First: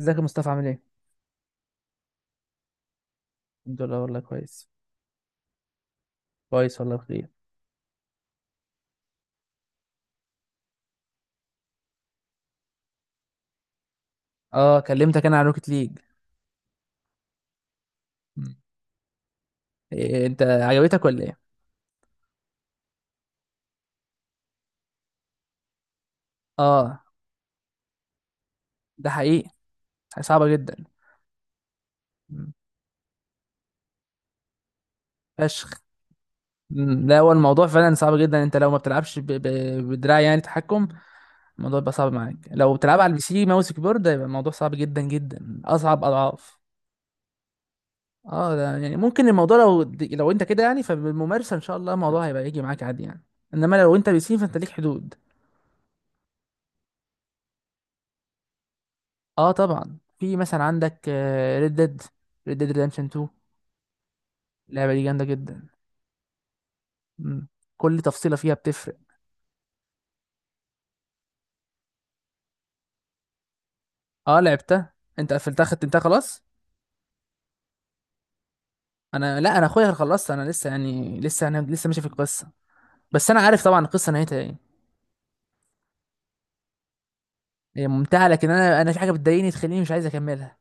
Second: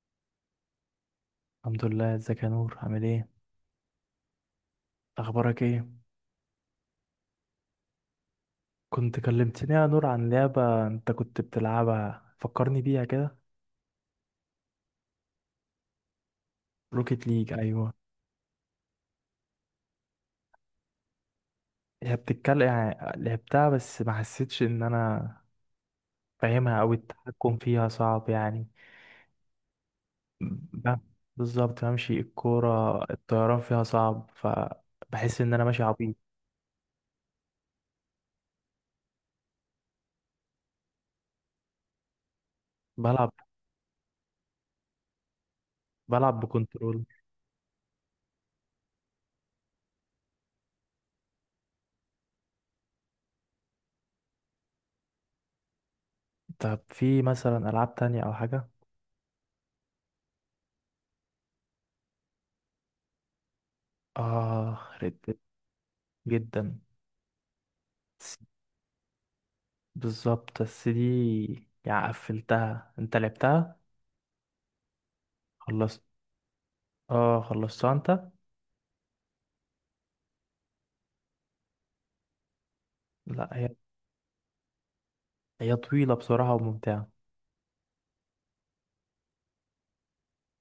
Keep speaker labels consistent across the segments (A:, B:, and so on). A: ازيك يا مصطفى عامل ايه؟
B: الحمد لله، ازيك يا نور؟ عامل ايه؟
A: الحمد لله والله كويس.
B: اخبارك ايه؟
A: كويس والله بخير.
B: كنت كلمتني يا نور عن لعبة انت كنت بتلعبها، فكرني بيها كده.
A: اه كلمتك انا عن روكيت ليج.
B: روكيت ليج، ايوه.
A: مم. إيه انت عجبتك ولا ايه؟
B: هي بتتكلم يعني، لعبتها بس ما حسيتش ان انا فاهمها، او
A: اه
B: التحكم فيها صعب يعني.
A: ده حقيقي، صعبة جدا.
B: ب- بالظبط، بمشي
A: مم.
B: الكورة، الطيران فيها صعب فبحس ان انا
A: فشخ.
B: ماشي عبيط.
A: لا هو الموضوع فعلا صعب جدا، انت لو ما بتلعبش بدراع يعني تحكم، الموضوع بيبقى صعب معاك. لو بتلعب على البي
B: بلعب
A: سي ماوس كيبورد هيبقى الموضوع صعب جدا جدا، اصعب
B: بلعب
A: اضعاف.
B: بكنترول.
A: اه ده يعني ممكن الموضوع لو انت كده يعني، فبالممارسة ان شاء الله الموضوع هيبقى يجي معاك عادي يعني. انما لو انت بي سي فانت ليك حدود.
B: طب في مثلا العاب تانية او حاجة؟
A: اه طبعا في مثلا عندك ريد ديد، ريد ديد ريدمشن 2،
B: اه،
A: اللعبه دي جامده
B: ريد.
A: جدا.
B: جدا.
A: مم. كل تفصيله فيها بتفرق.
B: بالظبط، بس دي يعني قفلتها؟ انت لعبتها؟
A: اه لعبتها، انت قفلتها ختمتها
B: خلصت.
A: خلاص.
B: اه، خلصتها انت؟
A: انا لا، انا اخويا خلصت، انا لسه يعني لسه، انا لسه ماشي في القصه، بس انا
B: لا،
A: عارف
B: هي
A: طبعا القصه نهايتها ايه.
B: هي طويلة بصراحة وممتعة.
A: هي ممتعه، لكن انا في حاجه بتضايقني تخليني مش عايز اكملها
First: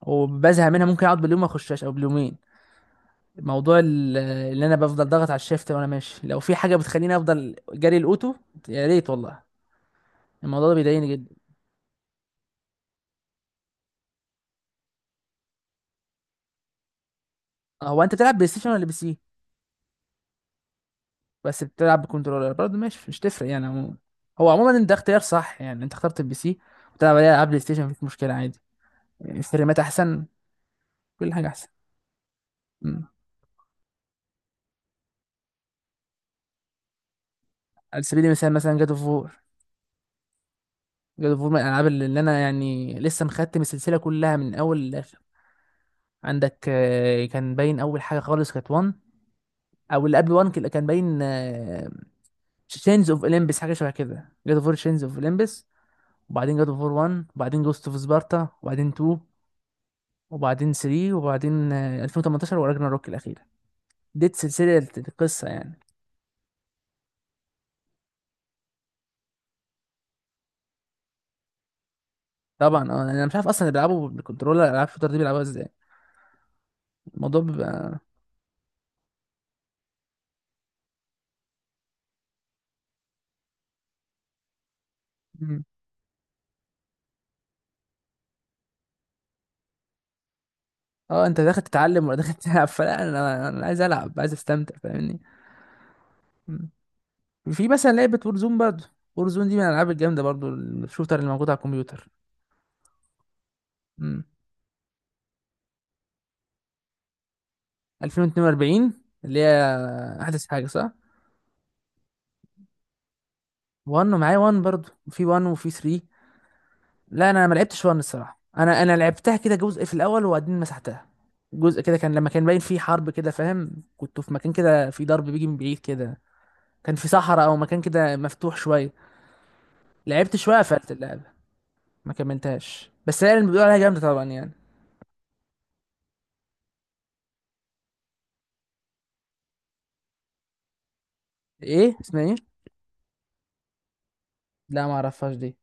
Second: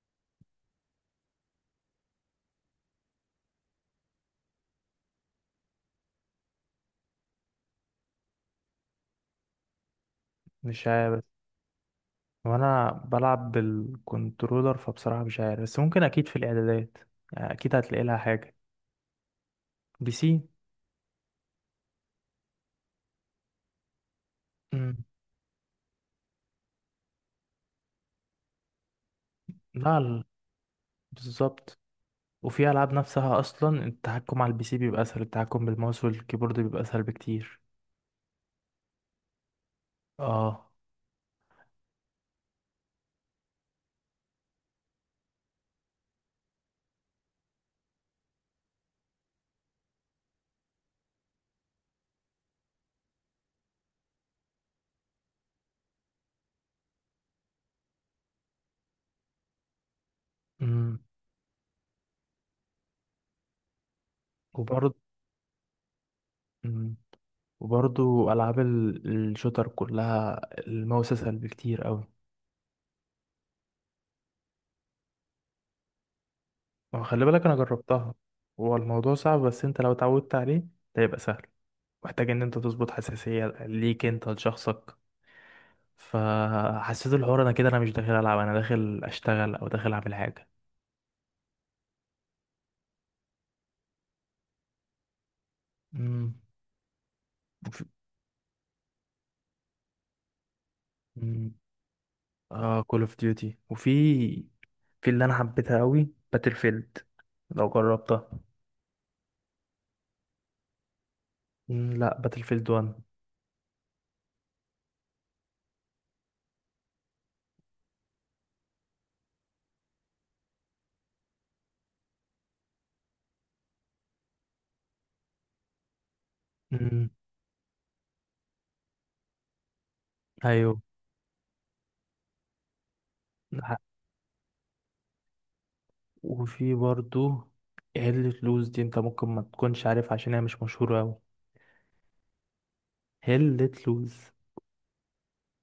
A: وبزهق منها، ممكن اقعد باليوم ما اخشهاش او باليومين. موضوع ال- اللي انا بفضل ضاغط على الشيفت وانا ماشي، لو في حاجه بتخليني افضل جري الاوتو يا ريت والله، الموضوع ده
B: مش
A: بيضايقني
B: عارف،
A: جدا.
B: وانا بلعب بالكنترولر فبصراحة مش عارف، بس ممكن اكيد في الاعدادات، يعني اكيد
A: هو
B: هتلاقي
A: انت
B: لها
A: بتلعب بلاي
B: حاجة.
A: ستيشن ولا بي سي؟
B: بي سي.
A: بس بتلعب بكنترولر برضه ماشي، مش تفرق يعني عموما. هو عموما ده
B: امم.
A: اختيار صح يعني، انت اخترت البي سي وتلعب عليه العاب بلاي ستيشن مفيش مشكله عادي، يعني فريمات
B: لا،
A: احسن، كل حاجه احسن.
B: بالظبط. وفي العاب
A: مم.
B: نفسها اصلا، التحكم على البي سي بيبقى اسهل، التحكم بالماوس والكيبورد بيبقى اسهل بكتير.
A: على سبيل المثال مثلا جاد اوف وور،
B: اه.
A: جاد اوف وور من الالعاب اللي انا يعني لسه مختم السلسله كلها من اول للاخر. عندك كان باين اول حاجه خالص كانت 1، او اللي قبل 1 كان باين تشينز اوف اولمبس، حاجه شبه كده، جاد اوف وور تشينز اوف اولمبس، وبعدين جاد اوف وور 1، وبعدين جوست اوف سبارتا، وبعدين 2، وبعدين
B: امم.
A: 3، وبعدين 2018، وراجنا روك الأخيرة. دي سلسلة
B: وبرضه
A: القصة يعني.
B: وبرضو ألعاب الشوتر كلها، الماوس أسهل بكتير أوي.
A: طبعا اه انا مش عارف اصلا اللي بيلعبوا بالكنترولر العاب الشوتر دي بيلعبوها ازاي.
B: ما هو خلي
A: الموضوع
B: بالك، أنا
A: بيبقى
B: جربتها. هو الموضوع صعب، بس أنت لو اتعودت عليه ده يبقى سهل. محتاج إن أنت تظبط حساسية ليك أنت لشخصك.
A: مم.
B: فحسيت الحوار أنا كده، أنا مش داخل ألعب، أنا داخل أشتغل أو داخل أعمل حاجة.
A: اه انت داخل تتعلم ولا داخل تلعب، فلا انا عايز العب، عايز استمتع فاهمني.
B: امم.
A: مم. في
B: وفي...
A: مثلا لعبة وورزون برضه، وورزون دي من الالعاب الجامدة برضه الشوتر اللي موجود
B: امم.
A: على الكمبيوتر.
B: كول أوف ديوتي، وفي،
A: مم.
B: في اللي أنا حبيتها أوي، باتل فيلد. لو جربتها.
A: 2042، اللي هي احدث حاجة صح؟
B: لا، باتل فيلد 1.
A: 1 ومعايا 1 برضه، وفي 1 وفي 3. لا انا ما لعبتش، وان الصراحه انا لعبتها كده جزء في الاول وبعدين مسحتها. جزء كده كان لما كان باين فيه حرب كده فاهم، كنت في مكان كده في ضرب بيجي من بعيد كده، كان في
B: امم.
A: صحراء او مكان كده مفتوح شويه، لعبت شويه
B: أيوه.
A: قفلت اللعبه، ما كملتهاش. بس هي اللي بيقولوا عليها جامده طبعا يعني.
B: وفي برضو هيلة لوز دي، انت ممكن ما تكونش عارف عشان هي مش مشهورة أوي.
A: ايه اسمها ايه؟
B: هيلة لوز.
A: لا ما اعرفهاش دي،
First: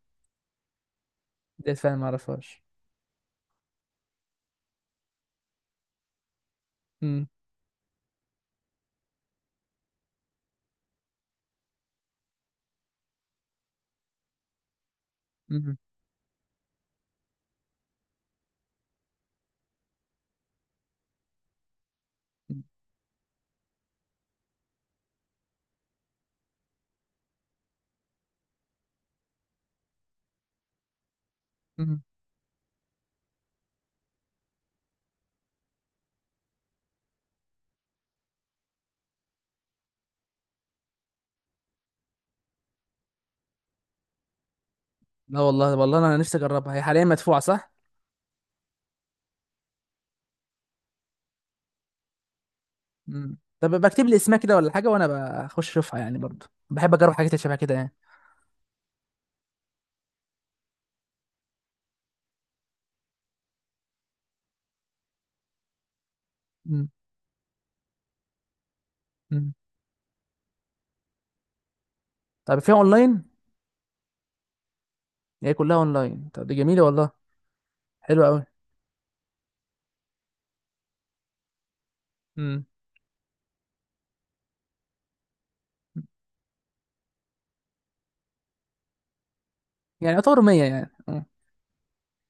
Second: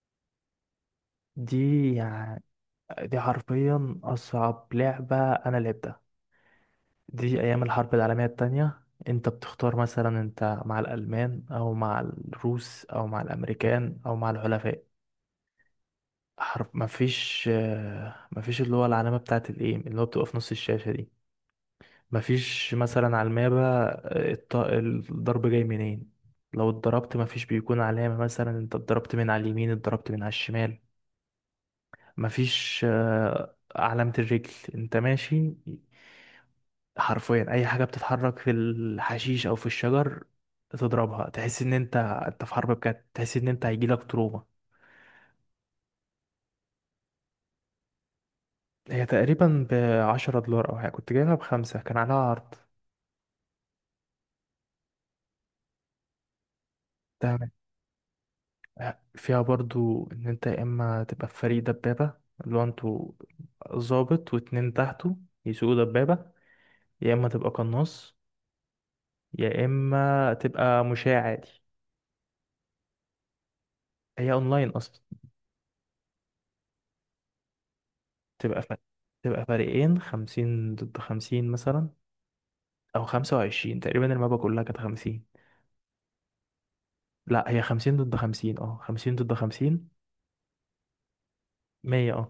A: دي
B: دي
A: فعلا ما
B: يعني،
A: اعرفهاش.
B: دي حرفيا أصعب لعبة أنا لعبتها.
A: امم.
B: دي أيام الحرب العالمية التانية. انت بتختار، مثلا انت مع الألمان أو مع الروس أو مع الأمريكان أو مع الحلفاء.
A: امم.
B: حرف، مفيش اللي هو العلامة بتاعت الإيه اللي هو بتبقى في نص الشاشة دي. مفيش مثلا على المابة الضرب جاي منين. لو اتضربت مفيش بيكون علامة، مثلا انت اتضربت من على اليمين اتضربت من على الشمال.
A: أمم.
B: مفيش علامة الرجل انت ماشي. حرفيا اي حاجة بتتحرك في الحشيش او في الشجر تضربها، تحس ان انت في حرب بجد، تحس ان انت هيجيلك تروما.
A: لا والله والله انا نفسي اجربها، هي حاليا مدفوعه صح؟
B: هي تقريبا بعشرة دولار او حاجة، كنت جايبها بخمسة، كان عليها عرض.
A: امم، طب بكتب لي اسمها كده ولا حاجه، وانا بخش اشوفها يعني برضه، بحب اجرب حاجات
B: ده
A: شبه كده يعني.
B: فيها برضو ان انت يا اما تبقى في فريق دبابة، اللي هو انتوا ظابط واتنين تحته يسوقوا دبابة، يا اما تبقى قناص،
A: امم.
B: يا اما تبقى مشاة عادي.
A: طب فيها اونلاين؟
B: هي اونلاين اصلا.
A: هي كلها اونلاين، طب دي جميله والله، حلوه قوي.
B: تبقى فرق. تبقى فريقين، 50 ضد 50 مثلا،
A: امم.
B: او 25 تقريبا، المابا كلها كانت خمسين. لا، هي خمسين ضد خمسين، اه، خمسين ضد خمسين.
A: يعني يعتبر 100 يعني اه.
B: مية، اه.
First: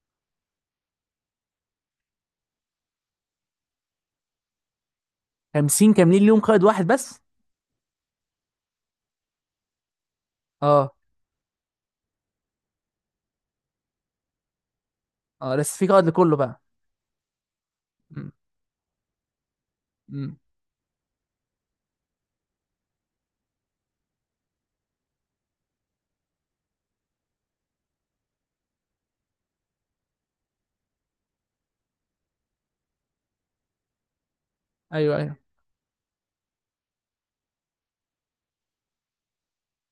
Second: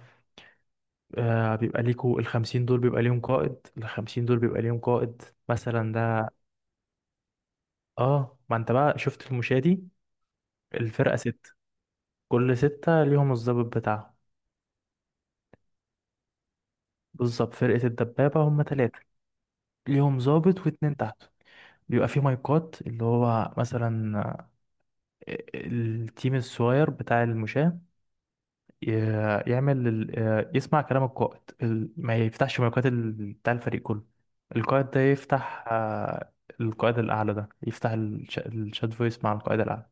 B: بيبقى ليكوا الخمسين دول بيبقى ليهم قائد
A: 50
B: مثلا
A: كاملين
B: ده.
A: ليهم قائد واحد بس؟
B: اه، ما انت بقى شفت المشاة دي،
A: اه.
B: الفرقة ستة، كل ستة ليهم الضابط بتاعهم.
A: اه لسه في قائد لكله بقى.
B: بالظبط، فرقة
A: امم.
B: الدبابة هم تلاتة، ليهم
A: امم.
B: ضابط واتنين تحته. بيبقى فيه مايكات، اللي هو مثلا التيم الصغير بتاع المشاة ي- يعمل يسمع كلام القائد، ما يفتحش مايكات بتاع الفريق كله. القائد ده
A: ايوه ايوه.
B: يفتح القائد الأعلى ده يفتح الشات فويس مع القائد الأعلى.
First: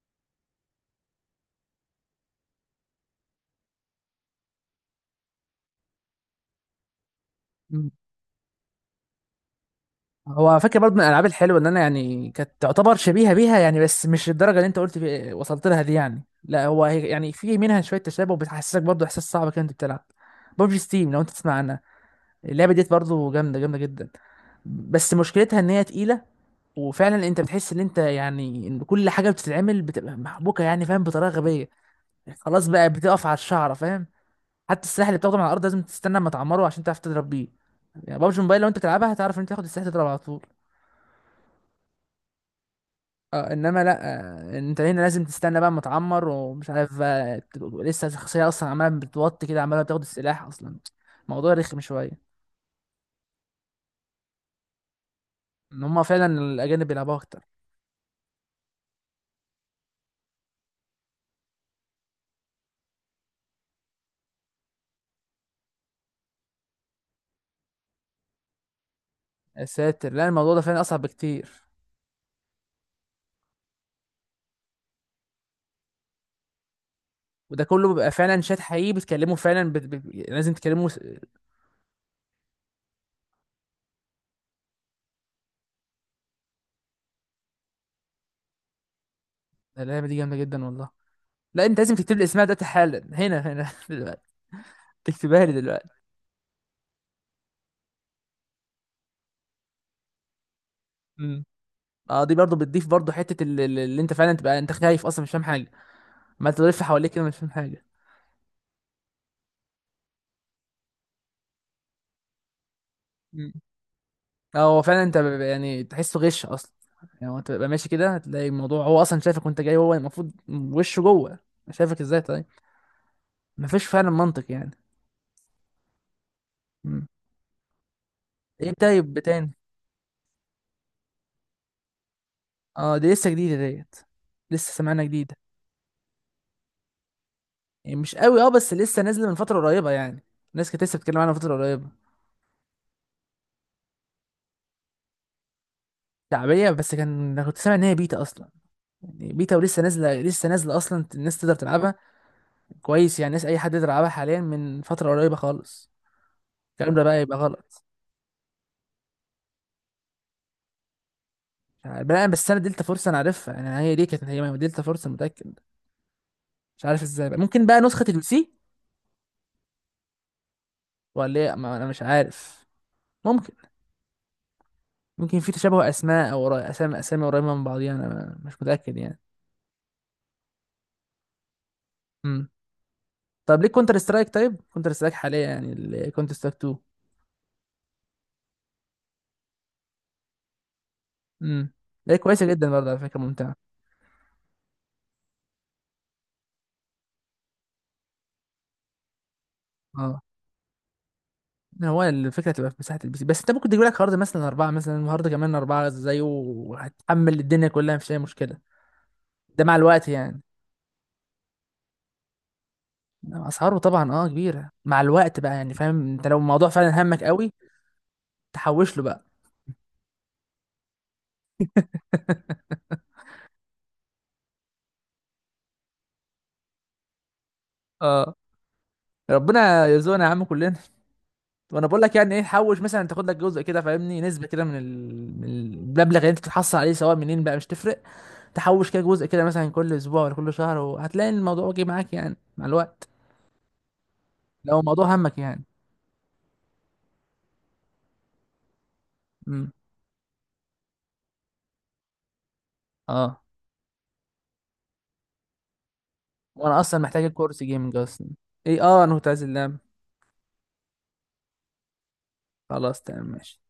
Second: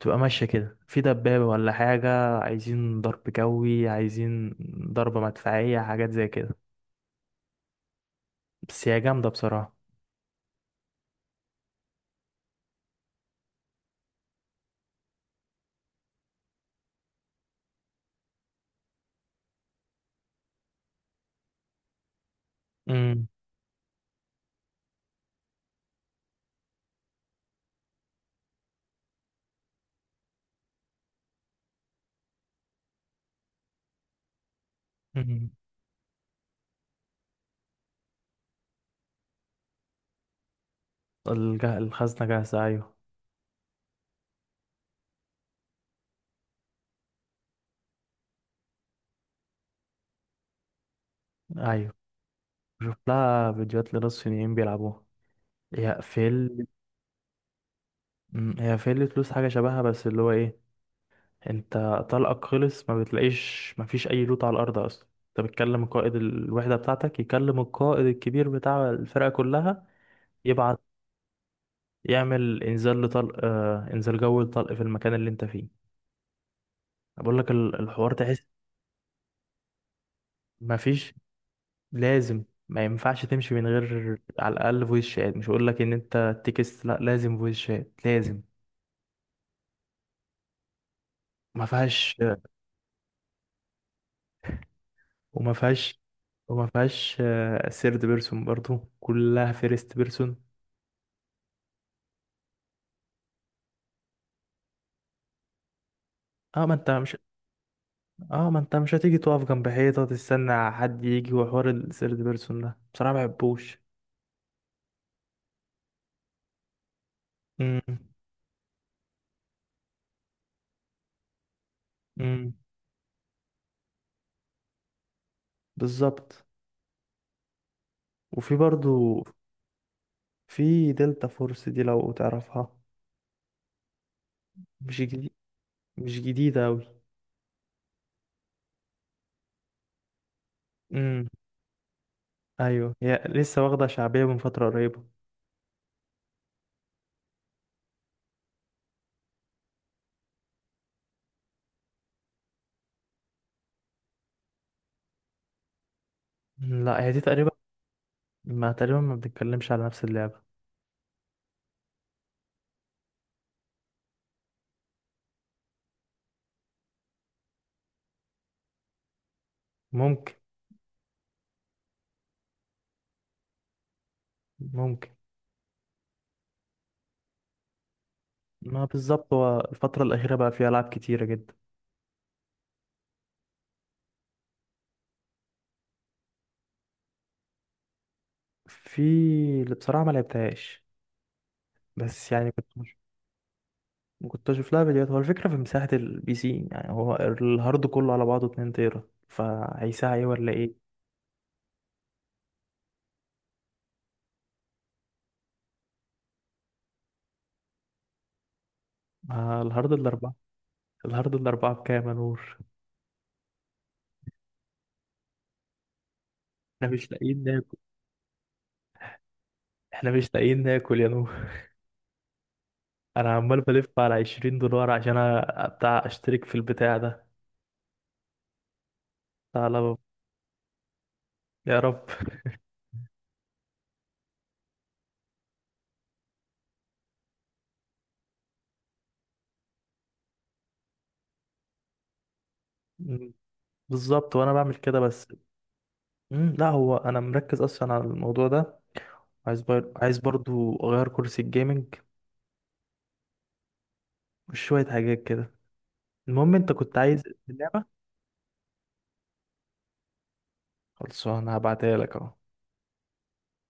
B: تبقى ماشية كده في دبابة ولا حاجة، عايزين ضرب جوي، عايزين ضربة مدفعية، حاجات زي كده.
A: امم.
B: بس هي جامدة بصراحة.
A: هو على فكره برضه من الالعاب الحلوه ان انا يعني كانت تعتبر شبيهه بيها يعني، بس مش الدرجه اللي انت قلت في وصلت لها دي يعني، لا هو هي يعني في منها شويه تشابه، وبتحسسك برضه احساس صعب كده انت بتلعب. ببجي ستيم لو انت تسمع عنها، اللعبه ديت
B: امم.
A: برضه جامده جامده جدا، بس مشكلتها ان هي تقيله. وفعلا انت بتحس ان انت يعني ان كل حاجه بتتعمل بتبقى محبوكه يعني فاهم بطريقه غبيه، خلاص بقى بتقف على الشعره فاهم. حتى السلاح اللي بتاخده من على
B: أمم.
A: الارض لازم تستنى اما تعمره عشان تعرف تضرب بيه. يعني بابجي موبايل لو انت تلعبها هتعرف ان انت تاخد السلاح تضرب على طول.
B: الخزنة جاهزة، أيوة.
A: اه انما لا، انت هنا لازم تستنى بقى اما تعمر، ومش عارف بقى تبقى لسه الشخصيه اصلا عماله بتوطي كده عماله بتاخد السلاح اصلا. الموضوع رخم
B: أيوة،
A: شويه.
B: شوف لها فيديوهات لناس صينيين بيلعبوها.
A: ان
B: هي
A: هم فعلا
B: فيل
A: الاجانب بيلعبوها اكتر.
B: أمم، هي فيل فلوس حاجة شبهها، بس اللي هو إيه، أنت طلقك خلص ما بتلاقيش، ما فيش أي لوت على الأرض أصلا. أنت بتكلم قائد الوحدة بتاعتك، يكلم القائد الكبير بتاع الفرقة
A: يا
B: كلها،
A: ساتر، لا الموضوع ده
B: يبعت،
A: فعلا اصعب بكتير.
B: يعمل انزال جوي لطلق في المكان اللي انت فيه. بقول لك،
A: وده كله بيبقى
B: الحوار
A: فعلا
B: تحس،
A: شات حقيقي بتكلمه فعلا، لازم تكلمه
B: مفيش، لازم. ما ينفعش تمشي من غير على الاقل فويس شات، مش هقول لك ان انت تكست، لا لازم فويس شات لازم.
A: اللعبه دي جامده جدا والله. لا
B: ما
A: انت لازم تكتب
B: فيهاش
A: لي اسمها دلوقتي حالا، هنا هنا دلوقتي، تكتبها
B: وما
A: لي
B: فيهاش
A: دلوقتي.
B: وما فيهاش سيرد بيرسون، برضو كلها فيرست بيرسون.
A: امم. اه دي برضه بتضيف برضه حته اللي انت فعلا تبقى انت خايف اصلا مش فاهم حاجه، ما
B: اه ما
A: تلف
B: انت
A: حواليك
B: مش
A: كده مش فاهم حاجه.
B: اه ما انت مش هتيجي تقف جنب حيطة تستنى حد يجي، وحوار السيرد بيرسون ده بصراحة ما
A: مم.
B: بحبوش.
A: اه هو فعلا انت بيبقى يعني تحسه غش اصلا. يعني هو انت بتبقى ماشي
B: امم.
A: كده هتلاقي الموضوع هو اصلا شايفك وانت جاي، هو المفروض وشه جوه، شايفك ازاي طيب؟
B: امم.
A: مفيش فعلا منطق يعني.
B: بالظبط.
A: مم.
B: وفي
A: ايه طيب
B: برضو
A: تاني؟
B: في دلتا فورس دي لو تعرفها.
A: اه دي لسه جديده ديت، لسه
B: مش
A: سمعنا
B: جديد،
A: جديد.
B: مش جديدة أوي.
A: يعني مش قوي اه، بس لسه نازله من فتره قريبه يعني، الناس كانت لسه بتتكلم
B: امم.
A: عنها من فتره قريبه.
B: أيوة، هي لسه واخدة شعبية من فترة قريبة.
A: شعبيه، بس كان انا كنت سامع ان هي بيتا اصلا، يعني بيتا ولسه نازله، لسه نازله اصلا الناس تقدر تلعبها كويس يعني، الناس اي حد يقدر يلعبها حاليا من فتره قريبه خالص. الكلام ده
B: لا، هي
A: بقى
B: دي
A: يبقى
B: تقريبا،
A: غلط.
B: ما تقريبا ما بنتكلمش على نفس اللعبة.
A: مش عارف بقى، بس انا دلتا فورس انا عارفها انا، هي دي كانت هي دلتا فورس أنا متاكد. مش عارف ازاي بقى. ممكن بقى نسخه البي سي
B: ممكن.
A: ولا ايه، ما انا مش عارف، ممكن.
B: ممكن.
A: ممكن في تشابه اسماء، او اسامي اسامي قريبه من بعضيها، انا مش
B: ما
A: متاكد يعني.
B: بالظبط، هو الفترة الأخيرة بقى فيها ألعاب كتيرة جدا.
A: مم. طب ليه كونتر سترايك، طيب كونتر سترايك حاليا يعني كونتر سترايك 2.
B: في اللي بصراحة ما لعبتهاش،
A: امم. ليه
B: بس
A: كويسه
B: يعني
A: جدا برضه على فكره، ممتعه.
B: كنت أشوف لها فيديوهات. هو الفكرة في مساحة البي سي يعني، هو الهارد كله على بعضه 2 تيرا، فهيساع
A: اه
B: إيه ولا إيه؟
A: هو الفكره تبقى في مساحه البي سي، بس انت ممكن تجيب لك هارد مثلا اربعه، مثلا هارد كمان اربعه زيه، وهتحمل الدنيا كلها مفيش اي مشكله.
B: ما
A: ده مع
B: الهارد
A: الوقت
B: الأربعة،
A: يعني.
B: الهارد الأربعة بكام يا نور؟
A: إنما اسعاره طبعا اه كبيره، مع الوقت بقى يعني فاهم، انت لو الموضوع
B: احنا
A: فعلا
B: مش
A: همك
B: لاقيين
A: قوي
B: ناكل.
A: تحوش له بقى.
B: احنا مش لاقيين ناكل يا نور. انا عمال بلف على 20 دولار عشان بتاع اشترك في البتاع ده.
A: اه ربنا
B: تعالى،
A: يرزقنا يا عم كلنا.
B: يا
A: وانا
B: رب.
A: بقول لك يعني ايه حوش، مثلا تاخد لك جزء كده فاهمني، نسبه كده من من المبلغ اللي انت بتحصل عليه، سواء منين بقى مش تفرق، تحوش كده جزء كده مثلا كل اسبوع ولا كل شهر، وهتلاقي الموضوع واجي معاك يعني مع الوقت،
B: مم. بالظبط، وانا بعمل
A: لو
B: كده
A: الموضوع
B: بس.
A: همك يعني.
B: لا، هو انا مركز اصلا على الموضوع ده.
A: امم.
B: عايز برضو اغير كرسي الجيمنج
A: اه
B: وشوية حاجات كده. المهم، انت
A: وانا
B: كنت
A: اصلا
B: عايز
A: محتاج الكورس
B: اللعبة،
A: جيمنج اصلا. ايه اه انا كنت عايز اللاب.
B: خلصانه هبعتها لك اهو.
A: خلاص تمام ماشي.